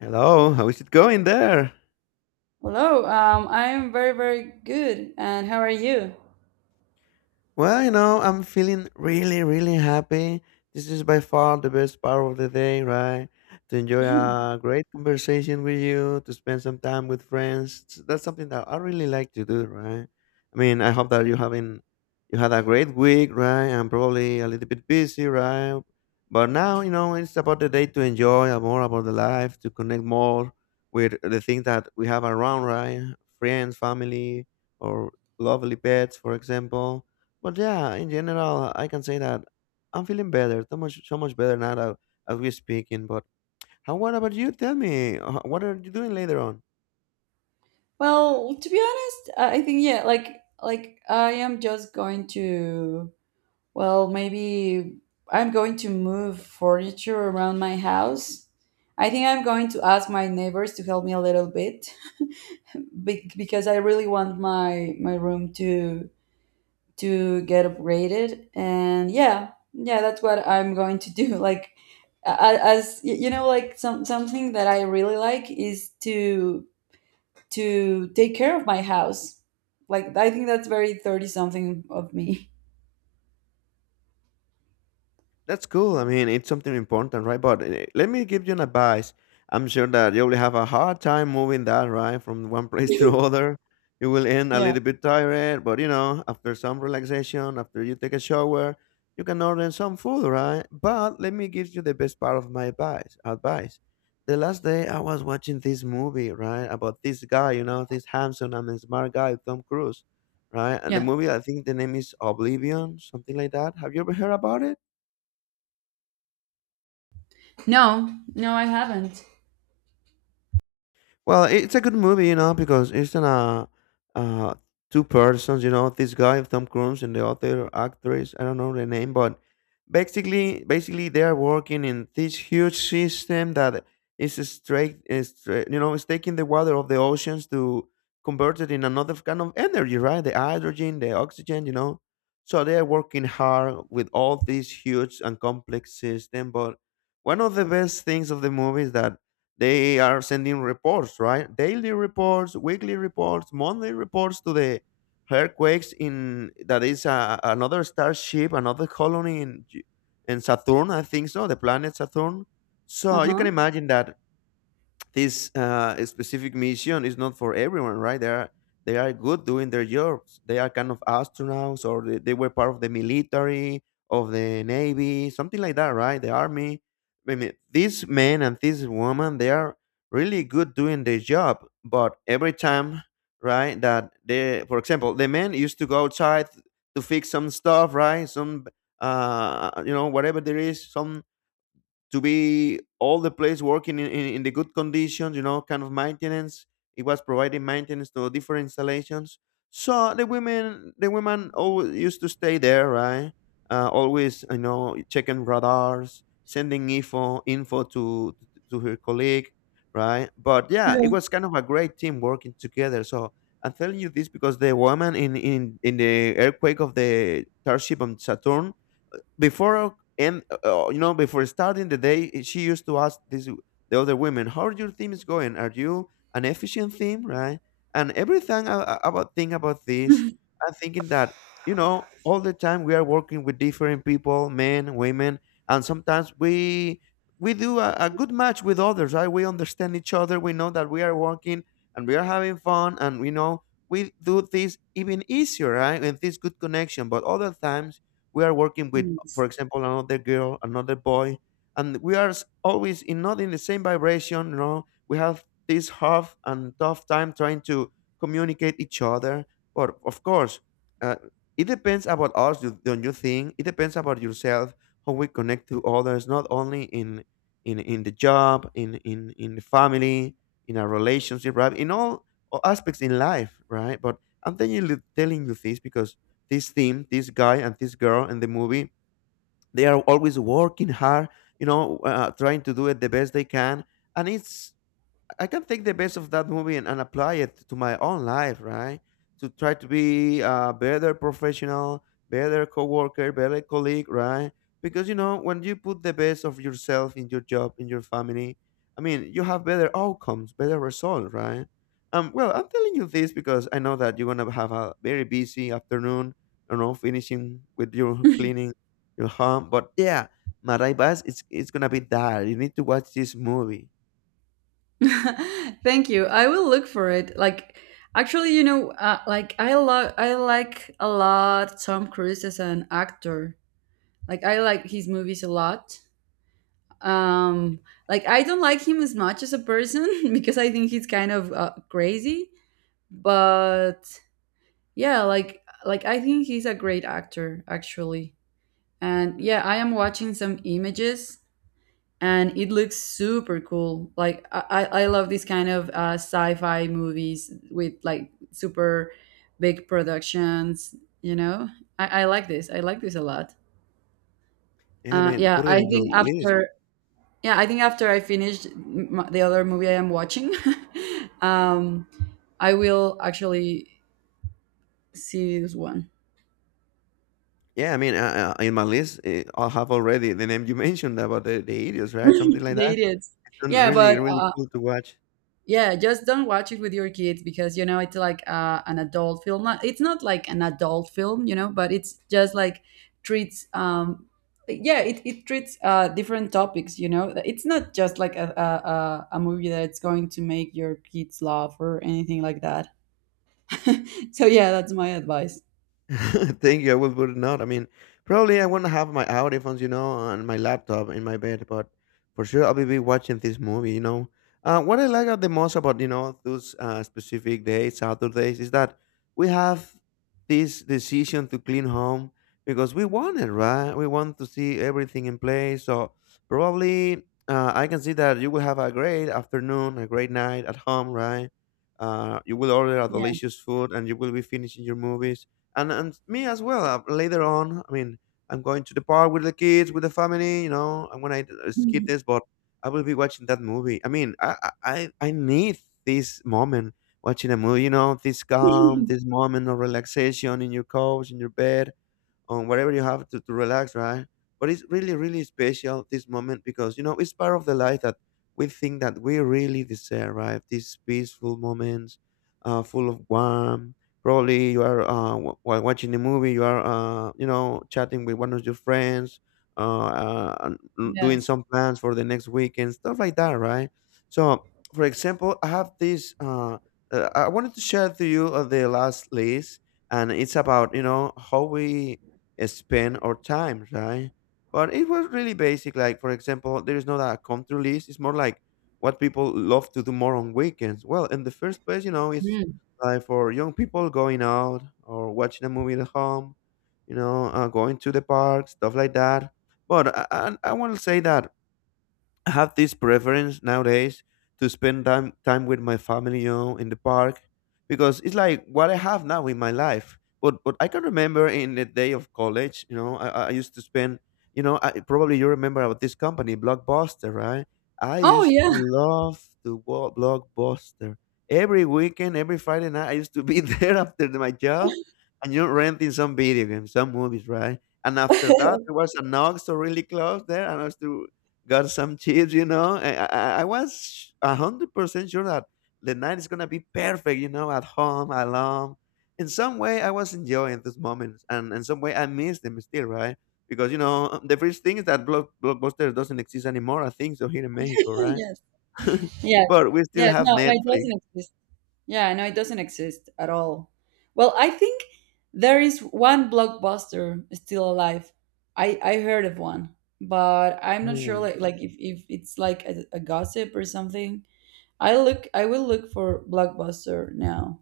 Hello, how is it going there? Hello, I'm very, very good. And how are you? Well, you know, I'm feeling really, really happy. This is by far the best part of the day, right? To enjoy a great conversation with you, to spend some time with friends. That's something that I really like to do, right? I mean, I hope that you having you had a great week, right? I'm probably a little bit busy, right? But now, you know, it's about the day to enjoy more about the life, to connect more with the things that we have around, right? Friends, family, or lovely pets, for example, but yeah, in general, I can say that I'm feeling better, so much, so much better now that as we speaking. But how? What about you? Tell me, what are you doing later on? Well, to be honest, I think yeah, like I am just going to. Maybe I'm going to move furniture around my house. I think I'm going to ask my neighbors to help me a little bit because I really want my room to get upgraded. And yeah, that's what I'm going to do. Like a- as y- you know like some something that I really like is to take care of my house. Like I think that's very 30 something of me. That's cool. I mean, it's something important, right? But let me give you an advice. I'm sure that you will have a hard time moving that, right, from one place to other. You will end a Yeah, little bit tired, but you know, after some relaxation, after you take a shower, you can order some food, right? But let me give you the best part of my advice. The last day I was watching this movie, right, about this guy, you know, this handsome and smart guy, Tom Cruise, right? And the yeah. movie, I think the name is Oblivion, something like that. Have you ever heard about it? No, no, I haven't. Well, it's a good movie, you know, because it's in a uh, two persons, you know, this guy Tom Cruise and the other actress. I don't know the name, but basically they are working in this huge system that is straight, you know, is taking the water of the oceans to convert it in another kind of energy, right? The hydrogen, the oxygen, you know. So they are working hard with all this huge and complex system, but one of the best things of the movie is that they are sending reports, right, daily reports, weekly reports, monthly reports to the earthquakes in that is another starship, another colony in in Saturn, I think, so the planet Saturn. So you can Uh-huh. imagine that this specific mission is not for everyone, right? They are good doing their jobs. They are kind of astronauts, or they were part of the military, of the navy, something like that, right? The army. I mean, these men and these women, they are really good doing their job. But every time, right, that they, for example, the men used to go outside to fix some stuff, right? Some, you know, whatever there is, some to be all the place working in the good conditions, you know, kind of maintenance. It was providing maintenance to different installations. So the women always used to stay there, right? Always, you know, checking radars, sending info to her colleague, right? But yeah, Yeah. it was kind of a great team working together. So I'm telling you this because the woman in the earthquake of the starship on Saturn before and you know, before starting the day, she used to ask this the other women, how are your teams going? Are you an efficient team, right? And everything about think about this. I'm thinking that, you know, all the time we are working with different people, men, women, and sometimes we do a good match with others, right? We understand each other, we know that we are working and we are having fun, and we know we do things even easier, right, with this good connection. But other times we are working with, Yes. for example, another girl, another boy, and we are always in not in the same vibration. You know, we have this half and tough time trying to communicate each other. But of course, uh, it depends about us, don't you think? It depends about yourself how we connect to others, not only in in the job, in the family, in our relationship, right? In all aspects in life, right? But I'm telling you this because this theme, this guy and this girl in the movie, they are always working hard, you know, trying to do it the best they can, and it's I can take the best of that movie and apply it to my own life, right? To try to be a better professional, better coworker, better colleague, right? Because you know, when you put the best of yourself in your job, in your family, I mean, you have better outcomes, better results, right? Well, I'm telling you this because I know that you're gonna have a very busy afternoon, you know, finishing with your cleaning your home. But yeah, my advice is it's gonna be that you need to watch this movie. Thank you. I will look for it. Like, actually, like I I like a lot Tom Cruise as an actor. Like I like his movies a lot. Um, like I don't like him as much as a person because I think he's kind of crazy. But yeah, like I think he's a great actor actually. And yeah, I am watching some images and it looks super cool. Like I love these kind of sci-fi movies with like super big productions. You know, I like this. I like this a lot. Yeah, I Uh, mean, yeah, put I it in your think list. after yeah, I think after I finish the other movie I am watching um I will actually see this one. Yeah, I mean, in my list, I have already the name you mentioned about the idiots, right? Something like The that. idiots. It's yeah really, but really uh cool to watch. yeah, just don't watch it with your kids because you know it's like an adult film not, it's not like an adult film, you know, but it's just like treats um yeah it, it treats different topics. You know, it's not just like a movie that's going to make your kids laugh or anything like that. So yeah, that's my advice. Thank you. I will put it out. I mean, probably I want to have my audiphones, you know, on my laptop in my bed, but for sure I'll be watching this movie, you know. What I like the most about, you know, those specific days, Saturdays, is that we have this decision to clean home because we want it, right? We want to see everything in place. So probably I can see that you will have a great afternoon, a great night at home, right? You will order a delicious food and you will be finishing your movies and me as well. Later on, I mean, I'm going to the park with the kids, with the family. You know, I'm gonna skip this, but I will be watching that movie. I mean, I need this moment watching a movie. You know, this calm, this moment of relaxation in your couch, in your bed, on whatever you have to relax, right? But it's really, really special this moment because you know it's part of the life that we think that we really deserve, right? These peaceful moments, full of warmth. Probably you are while watching the movie, you are you know, chatting with one of your friends, and doing Yes. some plans for the next weekend, stuff like that, right? So, for example, I have this. I wanted to share to you the last list, and it's about, you know, how we spend our time, right? But it was really basic. Like, for example, there is not a country list. It's more like what people love to do more on weekends. Well, in the first place, you know, it's Mm. like for young people going out or watching a movie at home, you know, going to the park, stuff like that. But I want to say that I have this preference nowadays to spend time with my family, you know, in the park, because it's like what I have now in my life. But I can remember in the day of college, you know, I used to spend, you know, I, probably you remember about this company, Blockbuster, right? I Oh used to yeah. love to go Blockbuster every weekend, every Friday night. I used to be there after my job, and you know, renting some video games, some movies, right? And after that, there was an Oxxo really close there, and I used to got some chips, you know. I was 100% sure that the night is gonna be perfect, you know, at home, alone. In some way, I was enjoying those moments, and in some way, I miss them still, right? Because you know, the first thing is that Blockbuster doesn't exist anymore. I think so here in Mexico, right? Yes. Yes. But we still Yeah. have No, no, it Netflix. doesn't exist. Yeah, no, it doesn't exist at all. Well, I think there is one Blockbuster still alive. I heard of one, but I'm not sure Ooh. Like if it's like a gossip or something. I will look for Blockbuster now.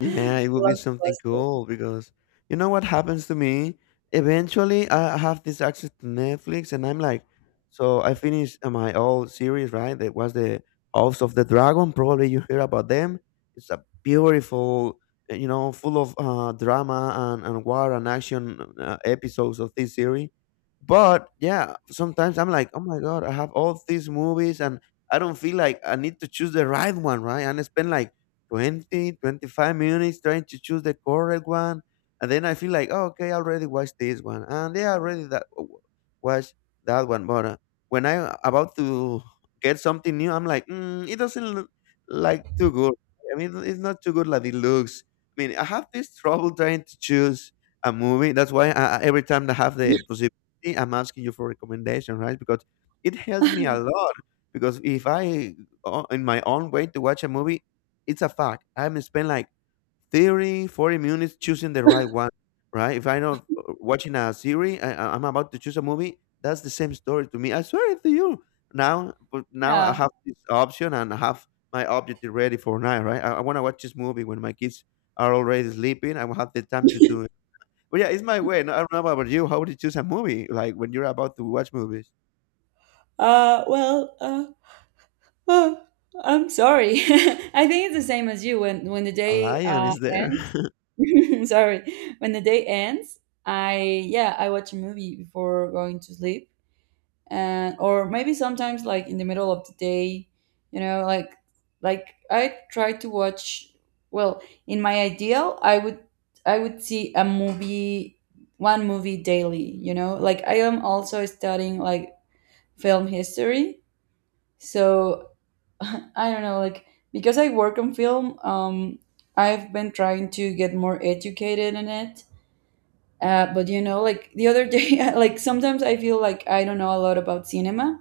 Yeah, it would be something Blockbuster. cool because you know what happens to me? Eventually, I have this access to Netflix, and I'm like, so I finished my old series, right? That was the House of the Dragon. Probably you hear about them. It's a beautiful, you know, full of drama and war and action episodes of this series. But yeah, sometimes I'm like, oh my God, I have all these movies and I don't feel like I need to choose the right one, right? And I spend like 20, 25 minutes trying to choose the correct one. And then I feel like, oh, okay, I already watched this one. And they already watched that one. But when I about to get something new, I'm like, mm, it doesn't look like too good. I mean, it's not too good like it looks. I mean, I have this trouble trying to choose a movie. That's why every time I have the possibility, I'm asking you for recommendation, right? Because it helps me a lot. Because if I, o- in my own way, to watch a movie, it's a fact. I'm spend like 30, 40 minutes choosing the right one, right? If I know watching a series, I'm about to choose a movie. That's the same story to me. I swear it to you. Now, but now I Yeah. have this option and I have my object ready for now, right? I want to watch this movie when my kids are already sleeping. I will have the time to do it. But yeah, it's my way. No, I don't know about you. How would you choose a movie? Like when you're about to watch movies, Uh well, uh Oh, I'm sorry. I think it's the same as you. When the a day lion is there. Sorry, when the day ends, I watch a movie before going to sleep, and or maybe sometimes like in the middle of the day, you know, like I try to watch. Well, in my ideal, I would see a movie, one movie daily. You know, like I am also studying like film history, so I don't know, like because I work on film, I've been trying to get more educated in it. But you know, like the other day, like sometimes I feel like I don't know a lot about cinema.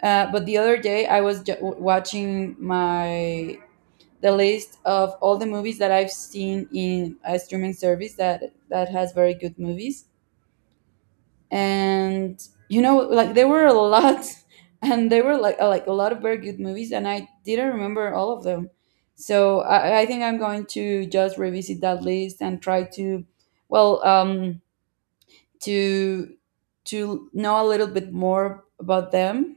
But the other day I was watching my the list of all the movies that I've seen in a streaming service that has very good movies. And you know, like there were a lot. And there were like a lot of very good movies, and I didn't remember all of them. So I think I'm going to just revisit that list and try to well um to to know a little bit more about them,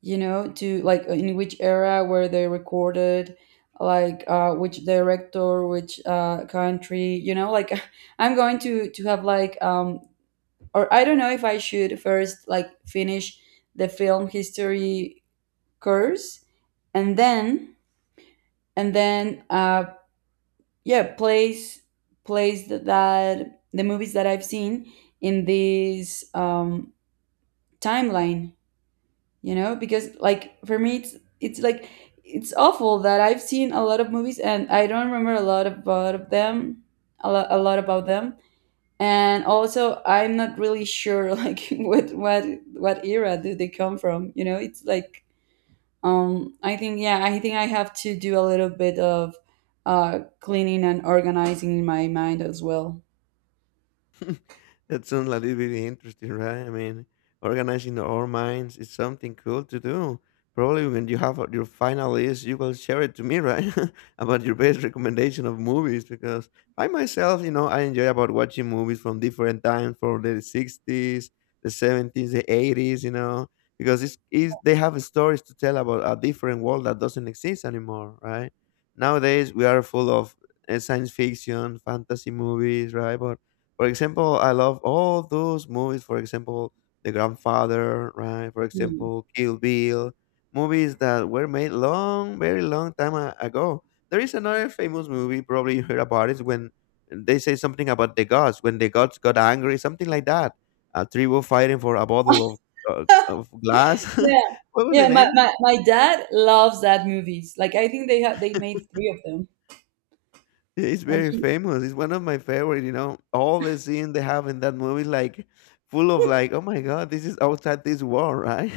you know, to like in which era were they recorded, like which director, which country. You know, like I'm going to have like or I don't know if I should first like finish the film history course, and then and then uh yeah place place that the movies that I've seen in this timeline. You know, because like for me it's like it's awful that I've seen a lot of movies and I don't remember a lot about them. And also I'm not really sure like what what era do they come from. You know, it's like I think yeah, I think I have to do a little bit of cleaning and organizing in my mind as well. That sounds a little bit interesting, right? I mean, organizing our minds is something cool to do. Probably when you have your final list, you will share it to me, right? about your best recommendation of movies, because I myself, you know, I enjoy about watching movies from different times, from the 60s, the 70s, the 80s, you know, because it's they have stories to tell about a different world that doesn't exist anymore, right? Nowadays, we are full of science fiction, fantasy movies, right? But for example, I love all those movies. For example, The Grandfather, right? For Hmm. example, Kill Bill, movies that were made long, very long time ago. There is another famous movie, probably you heard about it, when they say something about the gods, when the gods got angry, something like that. A tribe fighting for a bottle of glass. Yeah, What was yeah. the my, name? my my dad loves that movies. Like I think they made three of them. He's And very he famous. He's one of my favorite, you know. All the scene they have in that movie, like full of like, oh my God, this is outside this world, right?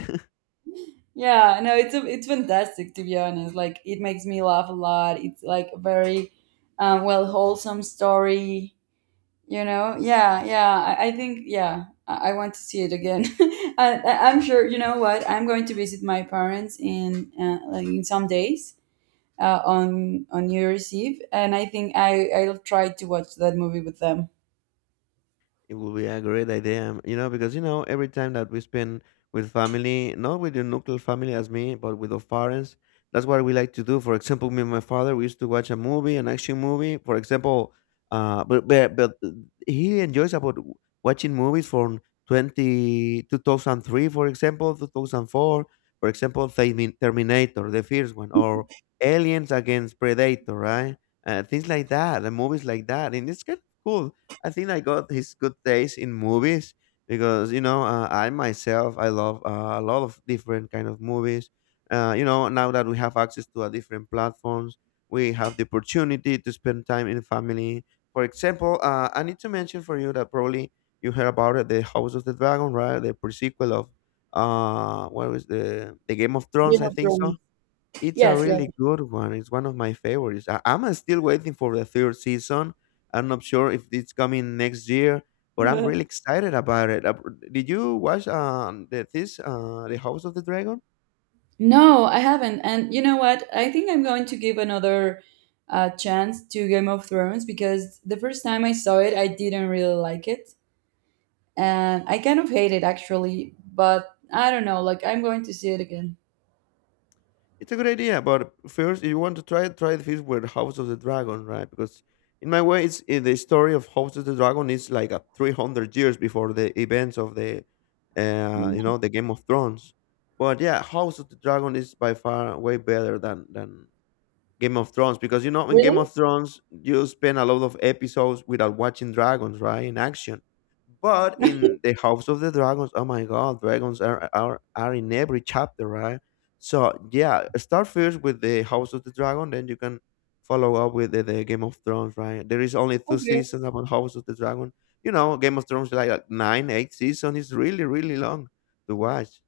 Yeah, no, it's it's fantastic, to be honest. Like it makes me laugh a lot. It's like a very wholesome story. You know, yeah, yeah. I think, I want to see it again. I'm sure. You know what? I'm going to visit my parents in like in some days, on New Year's Eve, and I think I'll try to watch that movie with them. It would be a great idea, you know, because you know every time that we spend with family, not with the nuclear family as me, but with the parents, that's what we like to do. For example, me and my father, we used to watch a movie, an action movie. For example, but he enjoys about watching movies from 20, 2003, for example, 2004, for example, Terminator, the first one, or Aliens Against Predator, right? Things like that, and movies like that, and it's kind of cool. I think I got his good taste in movies because you know I myself I love a lot of different kind of movies. You know now that we have access to a different platforms, we have the opportunity to spend time in family. For example, I need to mention for you that probably you heard about it, the House of the Dragon, right? The prequel of what was the Game of Thrones? Game I of think Thrones. so it's a Yes, yes. really good one. It's one of my favorites. I'm still waiting for the third season. I'm not sure if it's coming next year, but I'm really excited about it. Did you watch the House of the Dragon? No, I haven't. And you know what? I think I'm going to give another chance to Game of Thrones because the first time I saw it, I didn't really like it, and I kind of hate it actually. But I don't know. Like I'm going to see it again. It's a good idea, but first, if you want to try it, try the first with House of the Dragon, right? Because in my way, the story of House of the Dragon is like a 300 years before the events of the, you Mhm. know, the Game of Thrones. But yeah, House of the Dragon is by far way better than Game of Thrones because you know in Game Really? of Thrones you spend a lot of episodes without watching dragons, right, in action. But in the House of the Dragons, oh my God, dragons are in every chapter, right? So yeah, start first with the House of the Dragon, then you can follow up with the Game of Thrones, right? There is only two Okay. seasons about House of the Dragon. You know, Game of Thrones is like nine, eight season is really, really long to watch.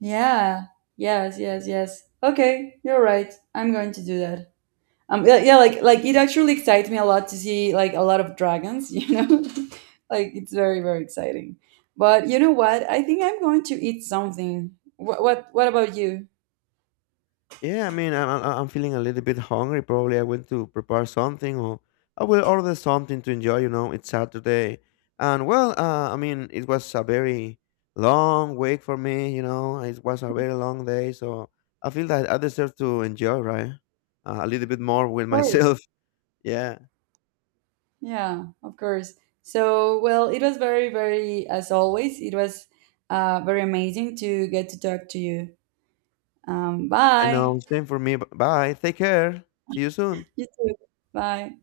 Yeah. Yes. Yes. Yes. Okay. You're right. I'm going to do that. Yeah. Yeah, like it actually excites me a lot to see like a lot of dragons. You know, like it's very, very exciting. But you know what? I think I'm going to eat something. What about you? Yeah, I mean, I'm feeling a little bit hungry. Probably I went to prepare something, or I will order something to enjoy. You know, it's Saturday, and well, I mean, it was a very long week for me. You know, it was a very long day, so I feel that I deserve to enjoy, right? A little bit more Of with course. myself. Yeah, Yeah, of course. So, well, it was as always, it was very amazing to get to talk to you. I Bye. know. Same for me. Bye. Take care. See you soon. You too. Bye.